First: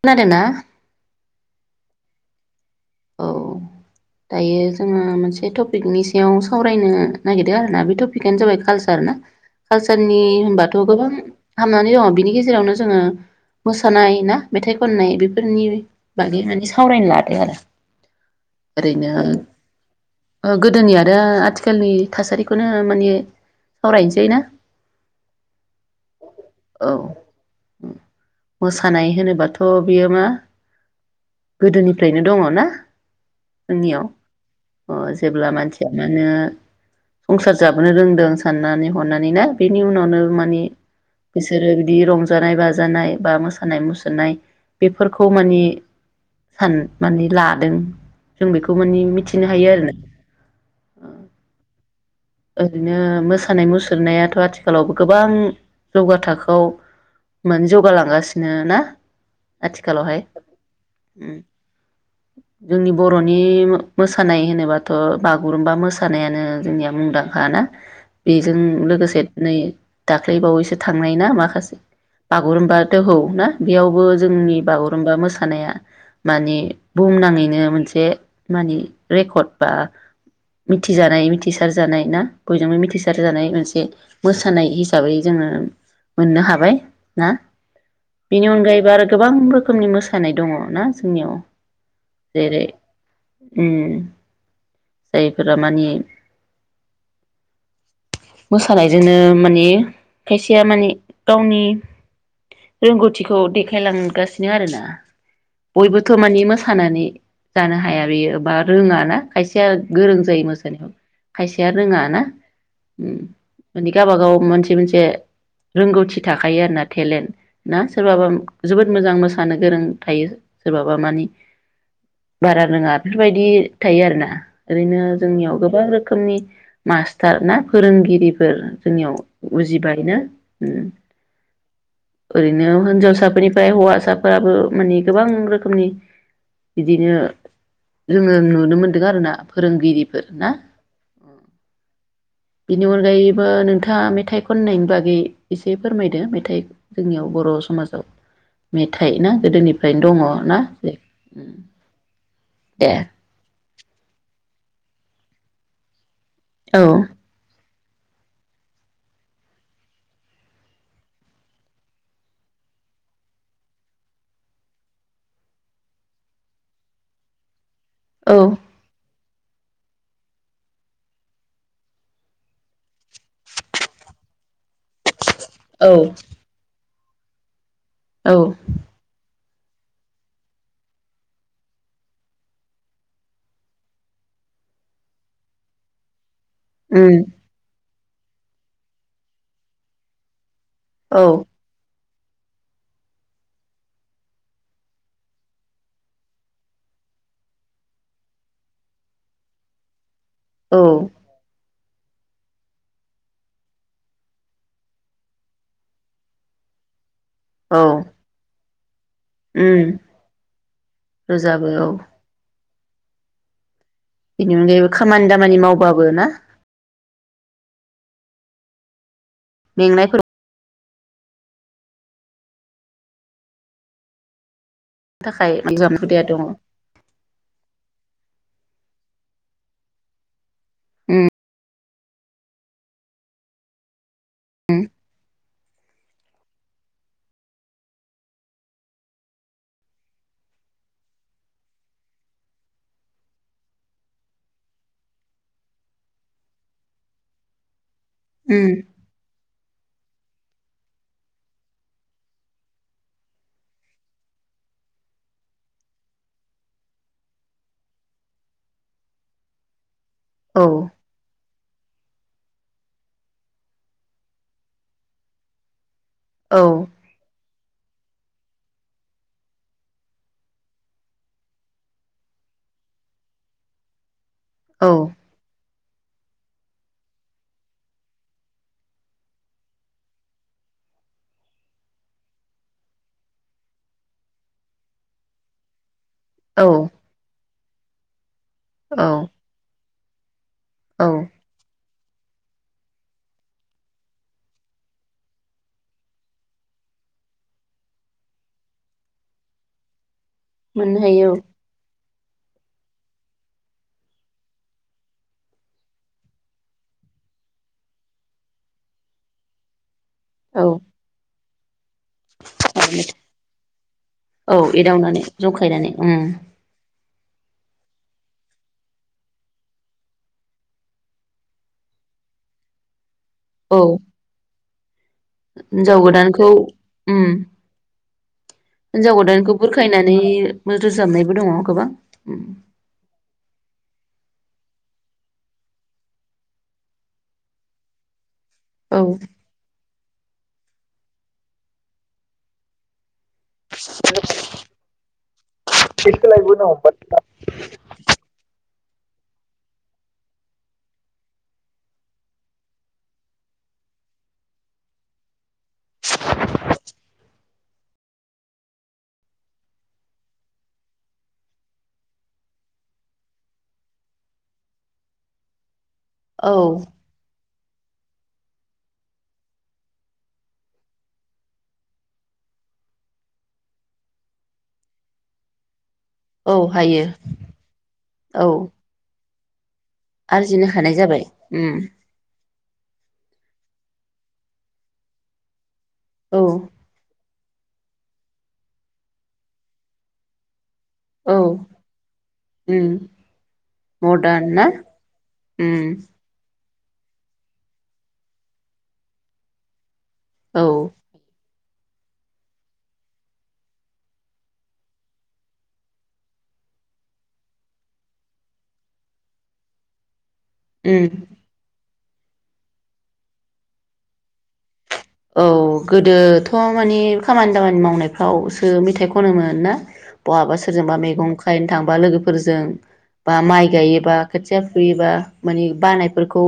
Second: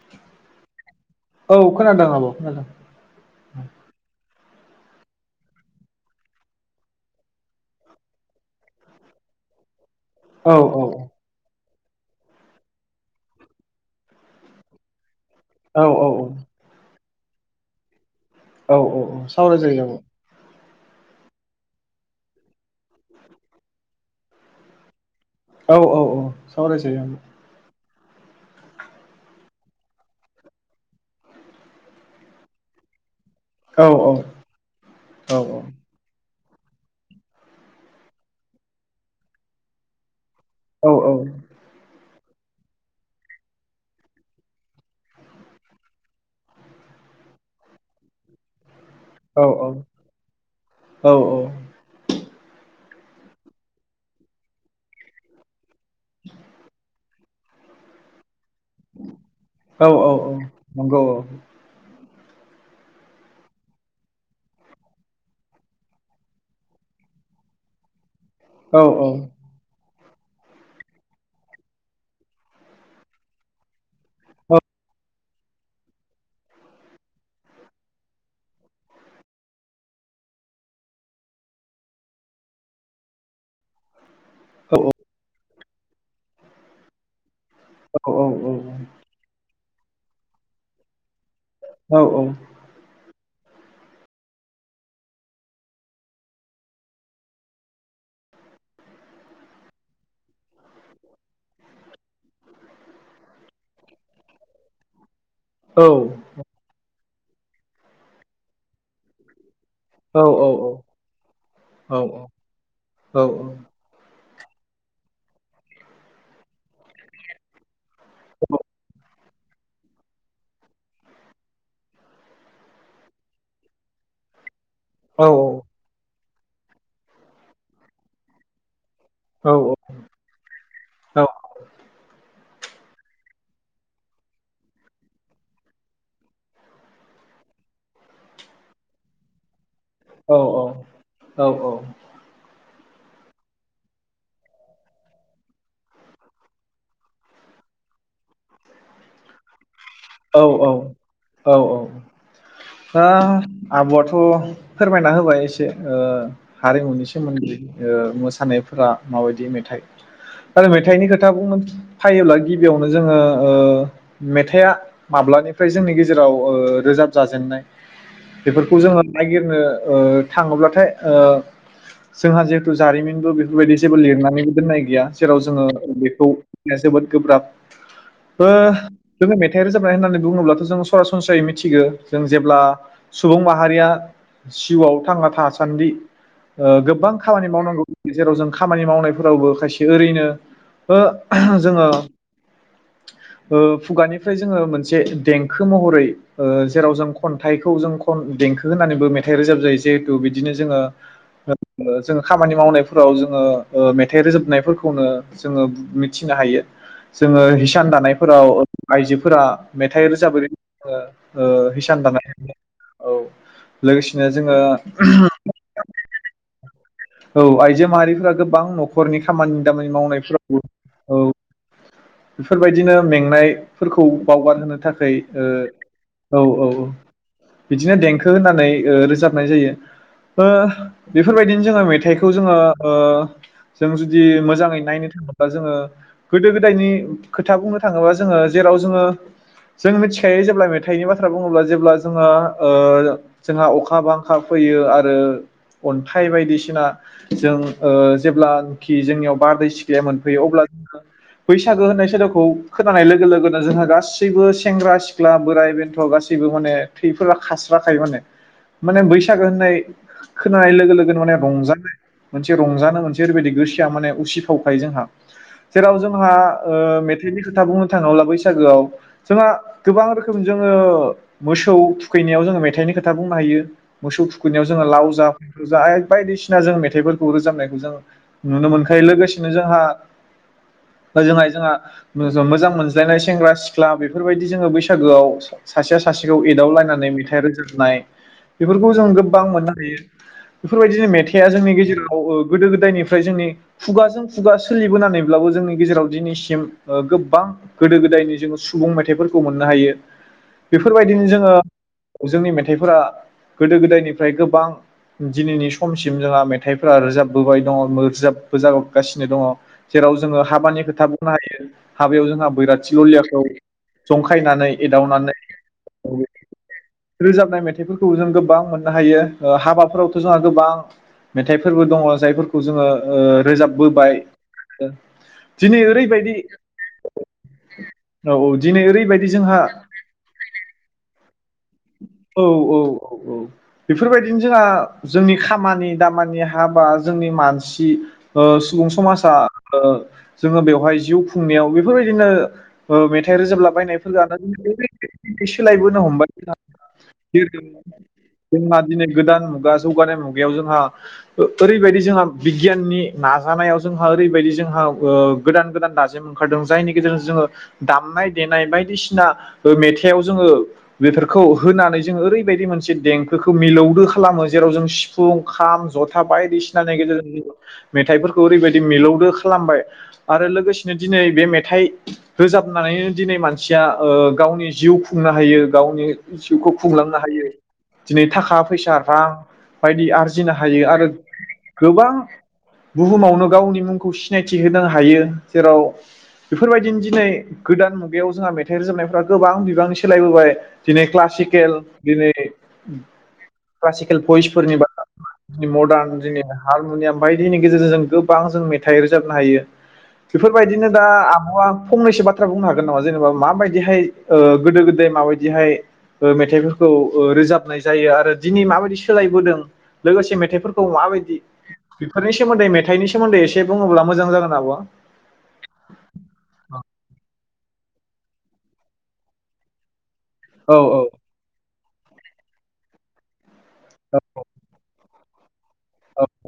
खोनादों ना? औ खोनादों आब खोनादों। [inaudible] दायो जोङो मोनसे टपिकनि सायाव सावरायनो नागिरदों आरोना बे टपिकआनो जाबाय कालसार ना कालसारनि औ होनबाथ गोबां हामनानै दङ बिनि गेजेरावनो जोङो मोसानाय ना मेथाइ खननाय बेफोर फोरनि औ औ बागै माने सावरायनो ला [unintelligible] औ औ औ सावराय जायो औ । गोदोनि आरो आथिखालनि थासारिखौनो माने सावरायनोसै ना? औ औ औ सावरायजायो औ । मोसानाय होनोबाथ बियो मा गोदोनिफ्रायनो दङ ना । आब' जोंनियाव औ अ औ जेब्ला मानसिया मानो संसार जाबोनो रोंदों साननानै हनानै ना? बेनि उनावनो माने औ औ बिसोरो बिदि रं रंजानाय बाजानाय बा मोसानाय मुसुरनाय बेफोरखौ माने सान माने ला दों जों बेखौ मानि औ मिथिनो हायो आरो ना । औ ओरैनो मोसानाय मुसुरनायाथ आथिखालावबो गोबां जौगा थाखोआव मोन जौगा लांगासिनो बिनो ना औ आथिखालावहाय । औ नंगौ औ जोंनि बरनि मोसानाय होनोबाथ बागुरुमबा मोसानायानो जोंनिया मुंदांखा हाना बेजों औ लोगोसे नै दाख्लैबावैसो थांनाय ना माखासे बागुरुम्बा दोहौ ना बेयावबो औ जोंनि बागुरुम्बा मोसानाया माने बुहुमनाङैनो मोनसे मानि रेकर्ड बा मिथिजानाय मिथिसार जानाय ना बयजोंबो मिथिसार जानाय । मोनसे मोसानाय औ हिसाबै जोङो मोननो हाबाय ना औ । बेनि अनगायैबो आरो गोबांबो रोखोमनि मोसानाय दङ ना जोंनिआव, औ जेरै उम जायफोरा मानि मोसानायजोंनो माने खायसेया माने गावनि रोंगौथिखौ देखायलांगासिनो आरोना । बयबोथ माने मोसानानै जानो हाया बेयो बा रोङा ना, खायसे गोरों जायो मोसानायाव खायसे रोङा ना उम माने गाबा गाव मोनसे मोनसे रोंगौथि थाखायो आरो ना थेलेन्ट ना? सोरबाबा जोबोद मोजां मोसा मोसानो गोरों थायो सोरबाबा मानि बारा रोङा बेफोरबायदि थायो आरो ना। ओरैनो जोंनियाव गोबां रोखोमनि मास्टार ना फोरोंगिरिफोर जोंनियाव उजिबायनो ओम ओरैनो होनजावसाफोरनिफाय हौवासाफोराबो माने गोबां रोखोमनि बिदिनो जोङो नुनो मोनदों आरोना फोरोंगिरिफोर ना औ औ बिनि अनगायैबो नोंथाङा मेथाइ खननायनि बागै एसे फोरमायदो मेथाइ जोंनियाव बर समाजाव मेथाइ ना गोदोनि औ औ औ औ ओ आब'आथ फोरमायना होबाय एसे ओ औ हारिमुनि सोमोन्दै ओ मोसानायफोरा माबायदि मेथाइ आरो मेथाइनि खोथा बुंनो फायोब्ला गिबियावनो जोङो ओ मेथाइआ माब्लानिफ्राय जोंनि गेजेराव ओ रोजाब जाजेननाय? औ बेफोरखौ जोङो नायगिरनो ओ थाङोब्लाथाय ओ जोंहा जिहेथु जारिमिनबो बेफोरबायदि जेबो लिरनानैबो दोननाय गैया जेराव जोङो औ बेखौ जोबोद गोब्राब औ ओ जोङो मेथा थाइ रोजाब नाय होननानै बुङोब्लाथ जों सरासनस्रायै मिथिगो जों जेब्ला सुबुं माहारिया जिउआव थांना थासान्दि ओ गोबां उम खामानि मावनांगौ जेराव जों खामानि मावनायफोरावबो खायसे ओरैनो ओ औ [unintelligible] जोङो ओ खुगानिफ्राय जोङो मोनसे देंखो महरै ओ जेराव जों खन्थाइखौ जों खन देंखो होनानैबो मेथाइ रोजाब जायो जे बिदिनो जोङो औ ओ जोङो खामानि मावनायफोराव जोङो ओ मेथाइ रोजाबनायफोरखौनो जोङो बु मिथिनो हायो। जोङो औ हिसान दानायफोराव आइजो फोरा उम मेथाइ रोजाब [unintelligible] ओ रोजाबो औ हिसान दानाय औ लोगोसेनो जोङो बेनि अनगायैबो खामानि दामानि मावबाबो ना औ आइजो माहारिफोरा गोबां नखरनि खामानि दामानि मेंनायफोरनि मावनायफ्रावबो औ बेफोरबायदिनो मेंनाय फोरखौ बावगार होनो थाखाय रोजाबनाय हुदाया औ दङ औ औ बिदिनो देंखो होनानै रोजाब उम बेफोरबायदिनो जोङो मेथाइखौ जोङो जों जुदि मोजाङै नायनो थाङोब्ला जोङो गोदो गोदायनि खोथा बुंनो थाङोबा जोङो जेराव जोङो जों मिथिखायो जेब्ला मेथाइनि बाथ्रा बुङोब्ला जेब्ला जोङो ओ जोंहा अखा बांखा फैयो आरो अन्थाइ बायदिसिना जों उम जेब्लानाखि जोंनियाव बारदै सिख मोनफैयो अब्ला जोङो बैसागो होननाय सोदोबखौ खोनानाय लोगो लोगो लोगोनो जोंहा गासैबो सेंग्रा सिख्ला बोराइ बेन्थ गासैबो माने थैफोरा खारास्राखायो माने माने बैसागो होननाय औ खोनानाय लोगो लोगोनो माने रंजान मोनसे रंजानो मोनसे ओरैबायदि गोसोया माने उसिफावखायो जोंहा जेराव जों नोंथाङा मेथाइनि खोथा बुं भुटानाव ला बैसागोआव जोंहा गोबां रोखोम जोङो मोसौ थुखैनायाव जोङो मेथाइनि खोथा बुंनो हायो मोसौ थुखै थुखैनायाव जोङो लाव औ जा फान्थाव जा बायदिसिना जों मेथाइफोरखौ रोजाबनायखौ जों नुनो मोनखायो लोगोसेनो जोंहा जोंहा जोंहा मोजां मोनज्लायनाय सेंग्रा सिख्ला बेफोरबायदि जोङो बैसागो सासेया सासेखौ औ एदाव लनायनानै मेथाइ रोजोब नाय बेफोरखौ जों औ गोबां मोननो हायो औ बेफोरबायदिनो मेथाइआ जोंनि गेजेराव गोदो गोदायनिफ्राय जोंनि खुगाजों खुगा सोलिबोनानैब्लाबो जोंनि गेजेराव दिनैसिम गोबां गोदो गोदायनि जोङो सुबुं मेथाइफोरखौ मोननो हायो मोननो बेफोरबायदिनो हायो जोङो जोंनि मेथाइ मेथाइफोरा गोदो गोदायनिफ्राय गोबां दिनैनि समसिम जोंहा मेथाइफोरा रोजाबबोबाय दङ रोजाबगासिनो दङ जेराव जोङो औ औ हाबानि खोथा बुंनो हायो हाबायाव जोंहा बैराथि थारैनो ललियाखौ औ जंखायनानै एदावनानै जंखायनानै उम रोजाबनाय मेथाइ मेथाइफोरखौ जों गोबां मोननो हायो हाबाफोरावथ जोंहा गोबां मेथाइफोरबो दङ जायफोरखौ जोङो रोजाबबोबाय [inaudible] दिनै हिन्जाव ओरैबायदि गोदानखौ औ औ दिनै हिनजाव ओरैबायदि गोदानखौ जोंहा बुरखायनानै रोजाबनायबो दङ गोबां उम औ औ औ औ बेफोरबायदिनो जोंहा जोंनि खामानि दामानि हाबा जोंनि मानसि ओ सुबुं औ समाजा ओ जोङो बेवहाय जिउ खुंनायाव बेफोरबायदिनो ओ मेथाइ थाइ‌‌ रोजाबलाबायनायफोरानो [inaudible] सोलायबोनो हमबाय [unintelligible] दिनै गोदान मुगा जौगानाय मुगायाव जोंहा ओ ओरैबायदि जोंहा बिगियाननि नाजानायाव जोंहा ओरैबायदि जोंहा ओ गोदान गोदान दाजेम ओंखारदों जायनि गेजेरजों जोङो दामनाय देनाय बायदिसिना ओ मेथायाव जोंङो बेफोर खौ होनानै जों ओरैबायदि मोनसे देंखोखौ मिलौदो खालामो जेराव जों सिफुं खाम जथा औ बायदिसिनानि गेजेरजों मेथाइफोरखौ ओरैबायदि मिलौदो खालामबाय आरो लोगोसेनो दिनै बे मेथाइ रोजाबनानैनो दिनै मानसिया ओ गावनि जिउ खुंनो हायो गावनि जिउखौ खुंलांनो हायो दिनै औ थाखा फैसा रां बायदि आरजिनो हायो हानाय आरो जाबाय उम गोबां बुहुमावनो गावनि मुंखौ सि सिनायथि होनो हायो जेराव औ बेफोरबायदिनो दिनै गोदान मुगायाव जोंहा मेथाइ रोजाबनायफ्रा गोबां बिबांनि सोलायबोबाय दिनै औ क्लासिकेल दिनै उम क्लासिकेल मदार्न ना भइसफोरनि बा उम मडार्न जोंनिया हारमुनियाम बायदिनि गेजेरजों गोबां जों मेथाइ रोजाबनो हायो ‌ औ बेफोरबायदिनो दा आब' आ फंनैसो बाथ्रा बुंनो हागोन नामा जेनेबा माबायदिहाय ओ गोदो-गोदाय माबायदि बिदिहाय ओ‌ मेथाइफोरखौ ओ रोजाबनाय जायो आरो दिनै माबायदि सोलायबोदों लोगोसे मे बेफोरखौ उम माबायदि बेफोरनि सोमोन्दै मेथाइनि सोमोन्दै एसे बुङोब्ला मोजां जागोन आब'आ । औ गोदोथ' माने खामानि दामानि मावनो फ्रावसो मेथाइ खनोमोन ना? बहाबा औ सोरजोंबा मैगं खाहैनो थां बा लोगोफोरजों बा माइ गायोबा खोथिया फुयोबा । माने बानायफोरखौ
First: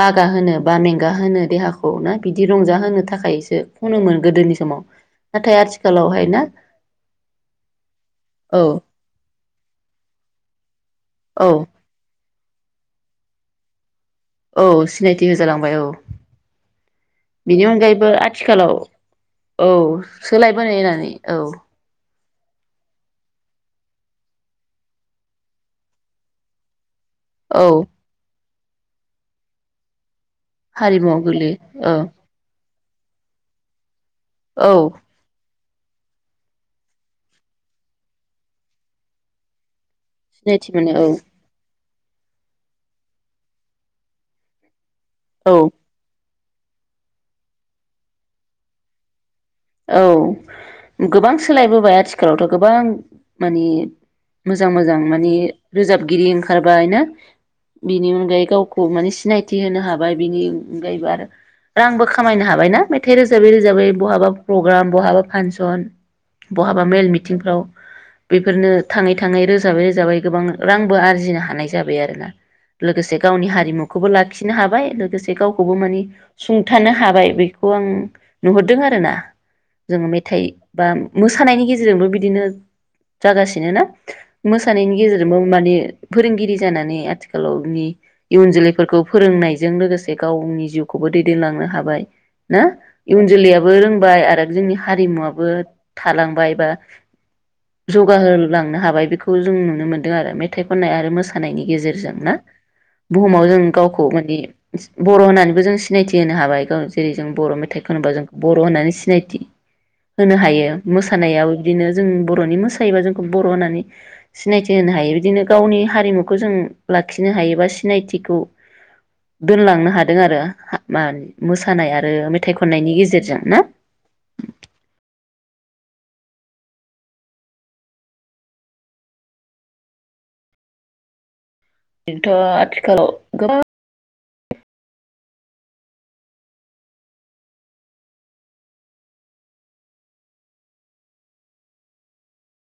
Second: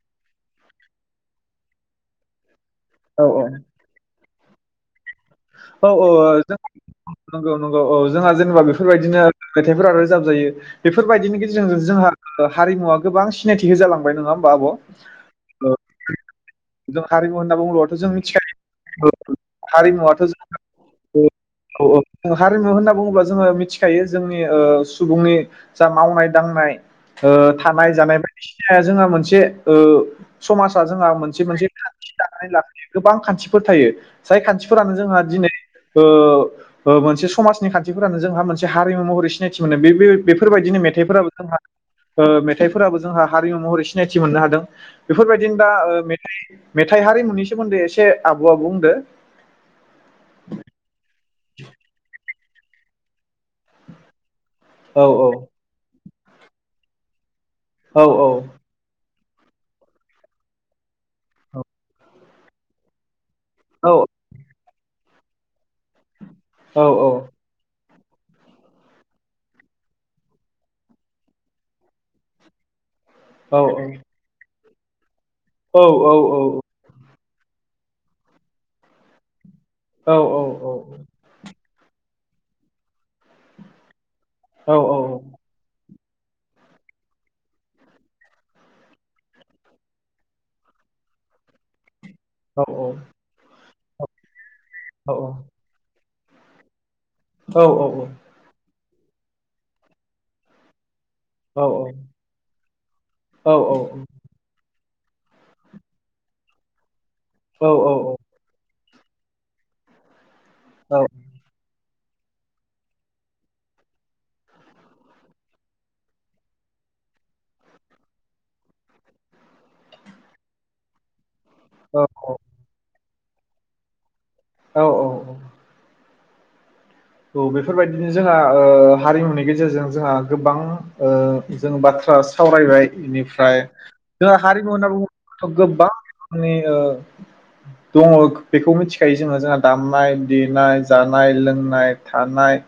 बागा होनो बा मेंगा होनो देहाखौ ना बिदि रंजा होनो औ थाखायसो फुनोमोन गोदोनि समाव नाथाय औ औ ओ आथिखालावहाय ना जों नंगौ नंगौ औ जोंहा जेनेबा औ बेफोरबायदिनो मेथाइफोरा रोजाब जायो बेफो बेफोरबायदिनि औ गेजेरजों जोंहा हारिमुवा गोबां सिनायथि होजाला औ सिनायथि होजालांबाय औ। जों हारिमु होनना बेनि बुङोब्लाथ' अनगायैबो जों मिथिखायो आथिखालाव औ हारिमुवाथ' सोलायबोनाय होननानै औ। हारिमु होनना बुङोब्ला जोङो मिथिखायो जोंनि ओ सुबुंनि जा मावनाय दांनाय ओ औ थानाय जानाय [unintelligible] जोंहा मोनसे ओ समाजा जोंहा हारिमुआव मोन जे मोनसे गोग्लैयो थांखि औ दानानै लाना गोबां खान्थिफोर थायो। जाय औ खान्थिफोरानो जोंहा दिनै ओ ओ मोनसे समाजनि खान्थिफोरानो जोंहा मोनसे हारिमु महरै सिनायथि मोनो बे बे सिनायथि बेफोरबायदिनो मोनो औ मेथाइफोराबो जोंहा ओ मेथाइफोराबो जोंहा हारिमु महरै सिनायथि मोननो हादों। औ बेफोरबायदिनो दा ओ मे मेथाइ हारिमुनि सोमोन्दै एसे आब'आबो बुंदो। औ गोबां सोलायबोबाय आथिख आथिखालावथ' गोबां मानि मोजां मोजां औ माने रोजाब गिरि ओंखारबाय ना औ बिनि अनगायै गावखौ माने सि सिनायथि होनो हाबाय बिनि अनगायैबो आरो औ रांबो खामायनो हाबायना मेथाइ रोज रोजाबै रोजाबै औ बहाबा प्रग्राम बहाबा फानसन औ बहाबा मेल मिथिंफ्राव बेफोरनो थाङै थाङै रोजाबै रोजाबै गोबां रांबो आरजिनो हानाय जाबाय आरो ना। लोगोसे गावनि औ हारिमुखौबो लाखिनो हाब बाय लोगोसे गावखौबो माने औ सुंथानो हाबाय। बेखौ आं नुहरदों आरो ना। जोङो मेथाइ बा मोसानायनि गेजे जोंबो बिदिनो जागासिनो ना? मोसानायनि गेजेरजोंबो माने फोरोंगिरि जानानै आथिखालावनि इयुन जोलैफोरखौ फोरोंनायजों लोगोसे गावनि जिउखौबो दैदेनलांनो हाबाय ना इउन जोलैया बो रोंबाय आ जोंनि हारिमुवाबो थालांबाय बा जौगाहोलांनो हाबाय बेखौ जों नुनो मोनदों आरो मेथाइ खननाय आरो मोसा मोसानायनि गेजेरजों ना बुहुमाव जों औ गावखौ माने बर होननानैबो जों सिनायथि होनो हाबाय गाव जेरै जों बर मेथाइ खनोबा जोंखौ बर होननानै सि सिनाय थि होनो हायो मोसानायाबो बिदिनो जों बरनि मोसायोबा जोंखौ बर होननानै सिनायथि होनो हायो बिदिनो गावनि हारिमुखौ जों लाखिनो हायो बा सिनायथिखौ दोनलांनो हादों आरो [inaudible] मोसानाय आरो मेथाइ खननायनि गेजेरजों ना? औ औ औ औ बेफोरबायदिनो जोंहा ओ हारिमुनि गेजेरजों जोंहा गोबां ओ जों बाथ्रा बेथ' सावरायबाय आथिखालाव गोबां इनिफ्राय जों हारिमु होनना बुङोब्ला थ गोबां रोखोमनि ओ दङ बेखौ मिथिखायो जोङो जोंहा दामनाय देनाय जानाय लोंनाय थानाय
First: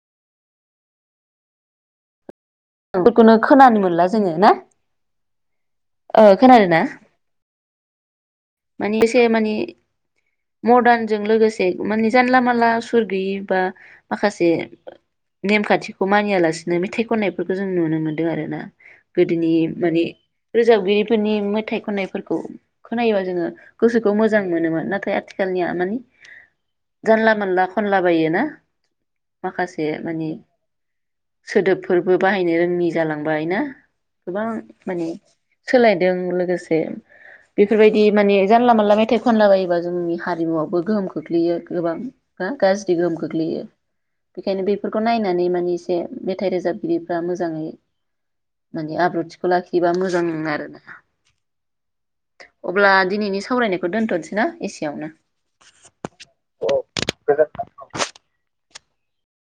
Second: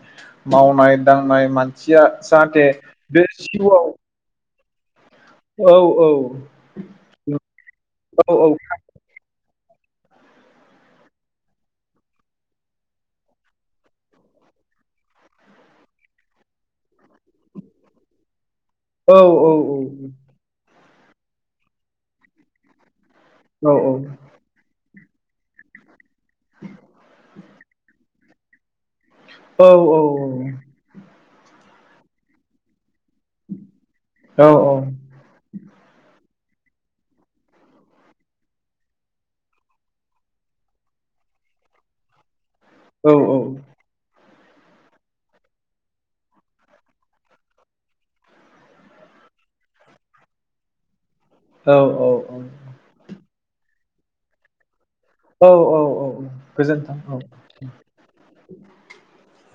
मावनाय दांनाय मानसिया जाहाथे बे [inaudible] खोनानो जिउआव मोनला जोङो ना औ ओ खोनादों ना औ मानि एसे मानि मर्दानजों लोगोसे माने जानला मानला सुर गैयि बा माखासे नेमखान्थिखौ मानियालासिनो मेथाइ खननायफोरखौ जों नुनो मोनदों आरो ना गोदोनि माने रोजाबगिरि फोरनि मेथाइ खनायफोरखौ खोनायोबा जोङो गोसोखौ मोजां मोनोमोन नाथाय आथिखालनिया माने जानला मानला खनला बायो ना औ माखासे औ औ। माने सोदोबफोरबो बाहायनो रोङि जालांबाय ना गोबां माने सोलायदों लोगोसे बेफोरबायदि माने जानला मानला मेथाइ खनला बायोबा जोंनि हारिमुवआवबो गोहोम खोख्लैयो गोबां गाज्रि औ गोहोम खोख्लैयो बेखायनो बेफोरखौ नायनानै माने एसे मेथाइ रोजाबगिरिफ्रा मोजाङै माने आब्रुथिखौ लाखियोबा मोजां आरोना। औ अब्ला दिनैनि सावरायनायखौ दोनथनोस ना एसे। औ औ औ औ गोजोन्थों। गोजोन